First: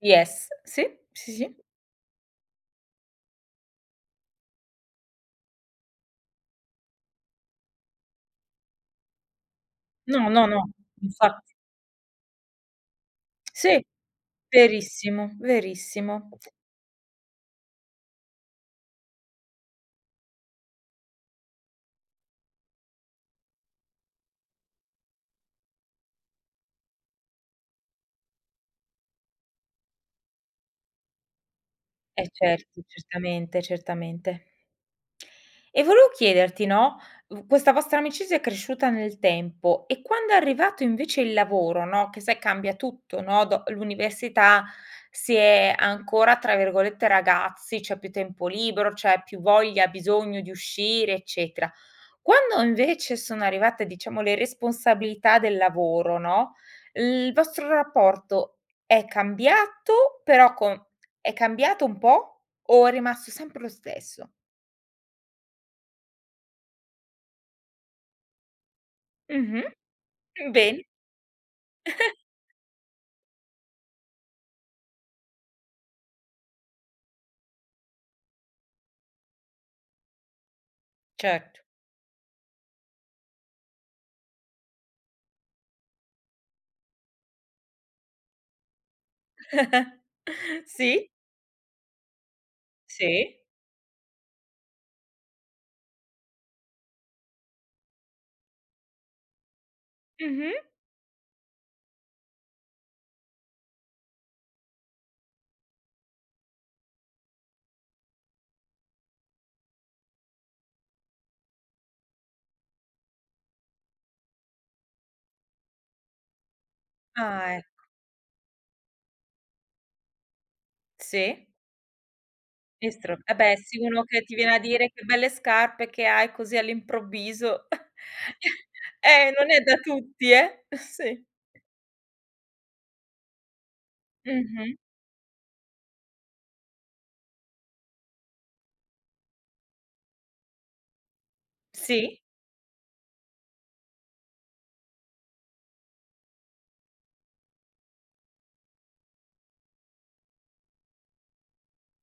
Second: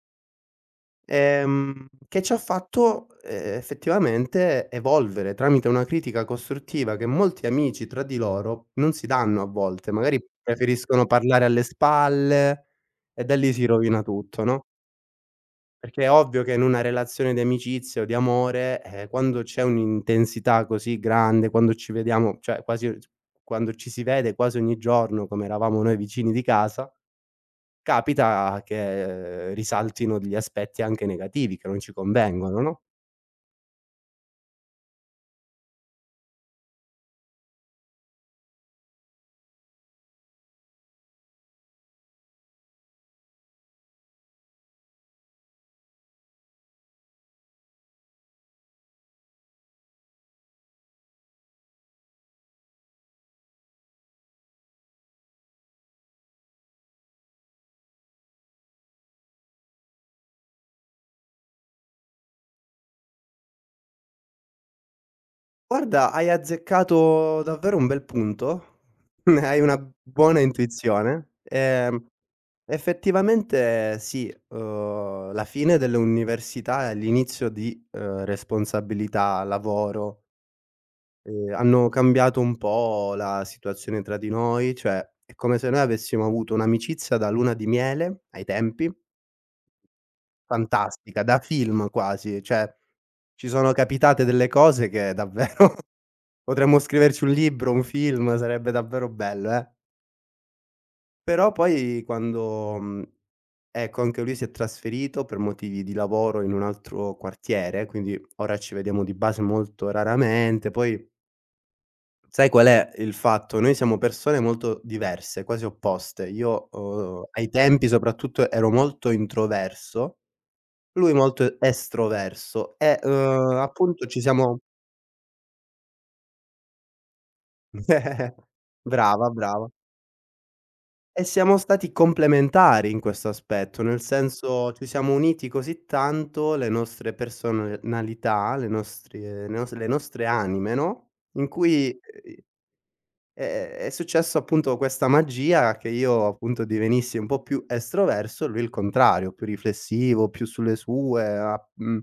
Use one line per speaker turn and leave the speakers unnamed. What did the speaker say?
Yes si, sì, sì.
Ehm, che ci ha fatto, ehm, effettivamente evolvere, tramite una critica costruttiva che molti amici tra di loro non si danno a volte. Magari,
No, no, no,
preferiscono
infa
parlare alle spalle e da lì si
Sì,
rovina tutto, no?
verissimo
Perché è
verissimo.
ovvio che in una relazione di amicizia o di amore, ehm, quando c'è un'intensità così grande, quando ci vediamo, cioè quasi s quando ci si vede quasi ogni giorno, come eravamo noi vicini di casa, capita che risaltino degli aspetti anche negativi che non ci
Eh,
convengono, no?
certo, certamente, certamente. E volevo chiederti, no, v questa vostra amicizia è cresciuta nel tempo, e quando è arrivato invece il lavoro, no, che sai cambia tutto, no, do l'università si è ancora tra virgolette "ragazzi", c'è più tempo libero, c'è più voglia, bisogno di uscire, eccetera. Quando invece sono arrivate diciamo le responsabilità del lavoro, no, il vostro rapporto è cambiato, però con è cambiato un po' o è rimasto sempre lo stesso?
Guarda, hai azzeccato davvero un bel punto, hai
Mh-mh.
una b buona
Ben
intuizione. Ehm, effettivamente sì, uhm, la fine dell'università e l'inizio di, uhm, responsabilità, lavoro ehm,
Certo.
hanno cambiato un po' la situazione tra di noi, cioè, è come se noi avessimo avuto un'amicizia da luna di miele ai tempi
Sì.
fantastica, da film quasi, cioè
Sì.
ci sono capitate delle cose che davvero potremmo scriverci un libro, un film, sarebbe davvero bello eh.
Mh mh.
Però poi quando, mhmm, ecco anche lui si è trasferito, per motivi di lavoro in un altro quartiere, quindi ora ci vediamo di base molto raramente, poi sai qual è il fatto? Noi siamo persone molto diverse, quasi opposte. Io, uhm, ai
Ah ecco.
tempi soprattutto ero molto introverso, lui
Sì.
molto estroverso e,
Estro vabbè,
uhm,
sì uno
appunto ci
che ti viene a
siamo
dire che belle scarpe che hai così all'improvviso,
Brava
eh, non è
brava.
da tutti, eh. Sì.
E siamo stati complementari in questo aspetto, nel senso,
Mh-mh.
ci siamo uniti così tanto le nostre personalità, le nostri le nostre le nostre anime, no, in cui,
Sì.
uhm, i è è è successo appunto questa magia che io appunto divenissi un po' più estroverso, lui il contrario, più riflessivo, più sulle sue, a mhmm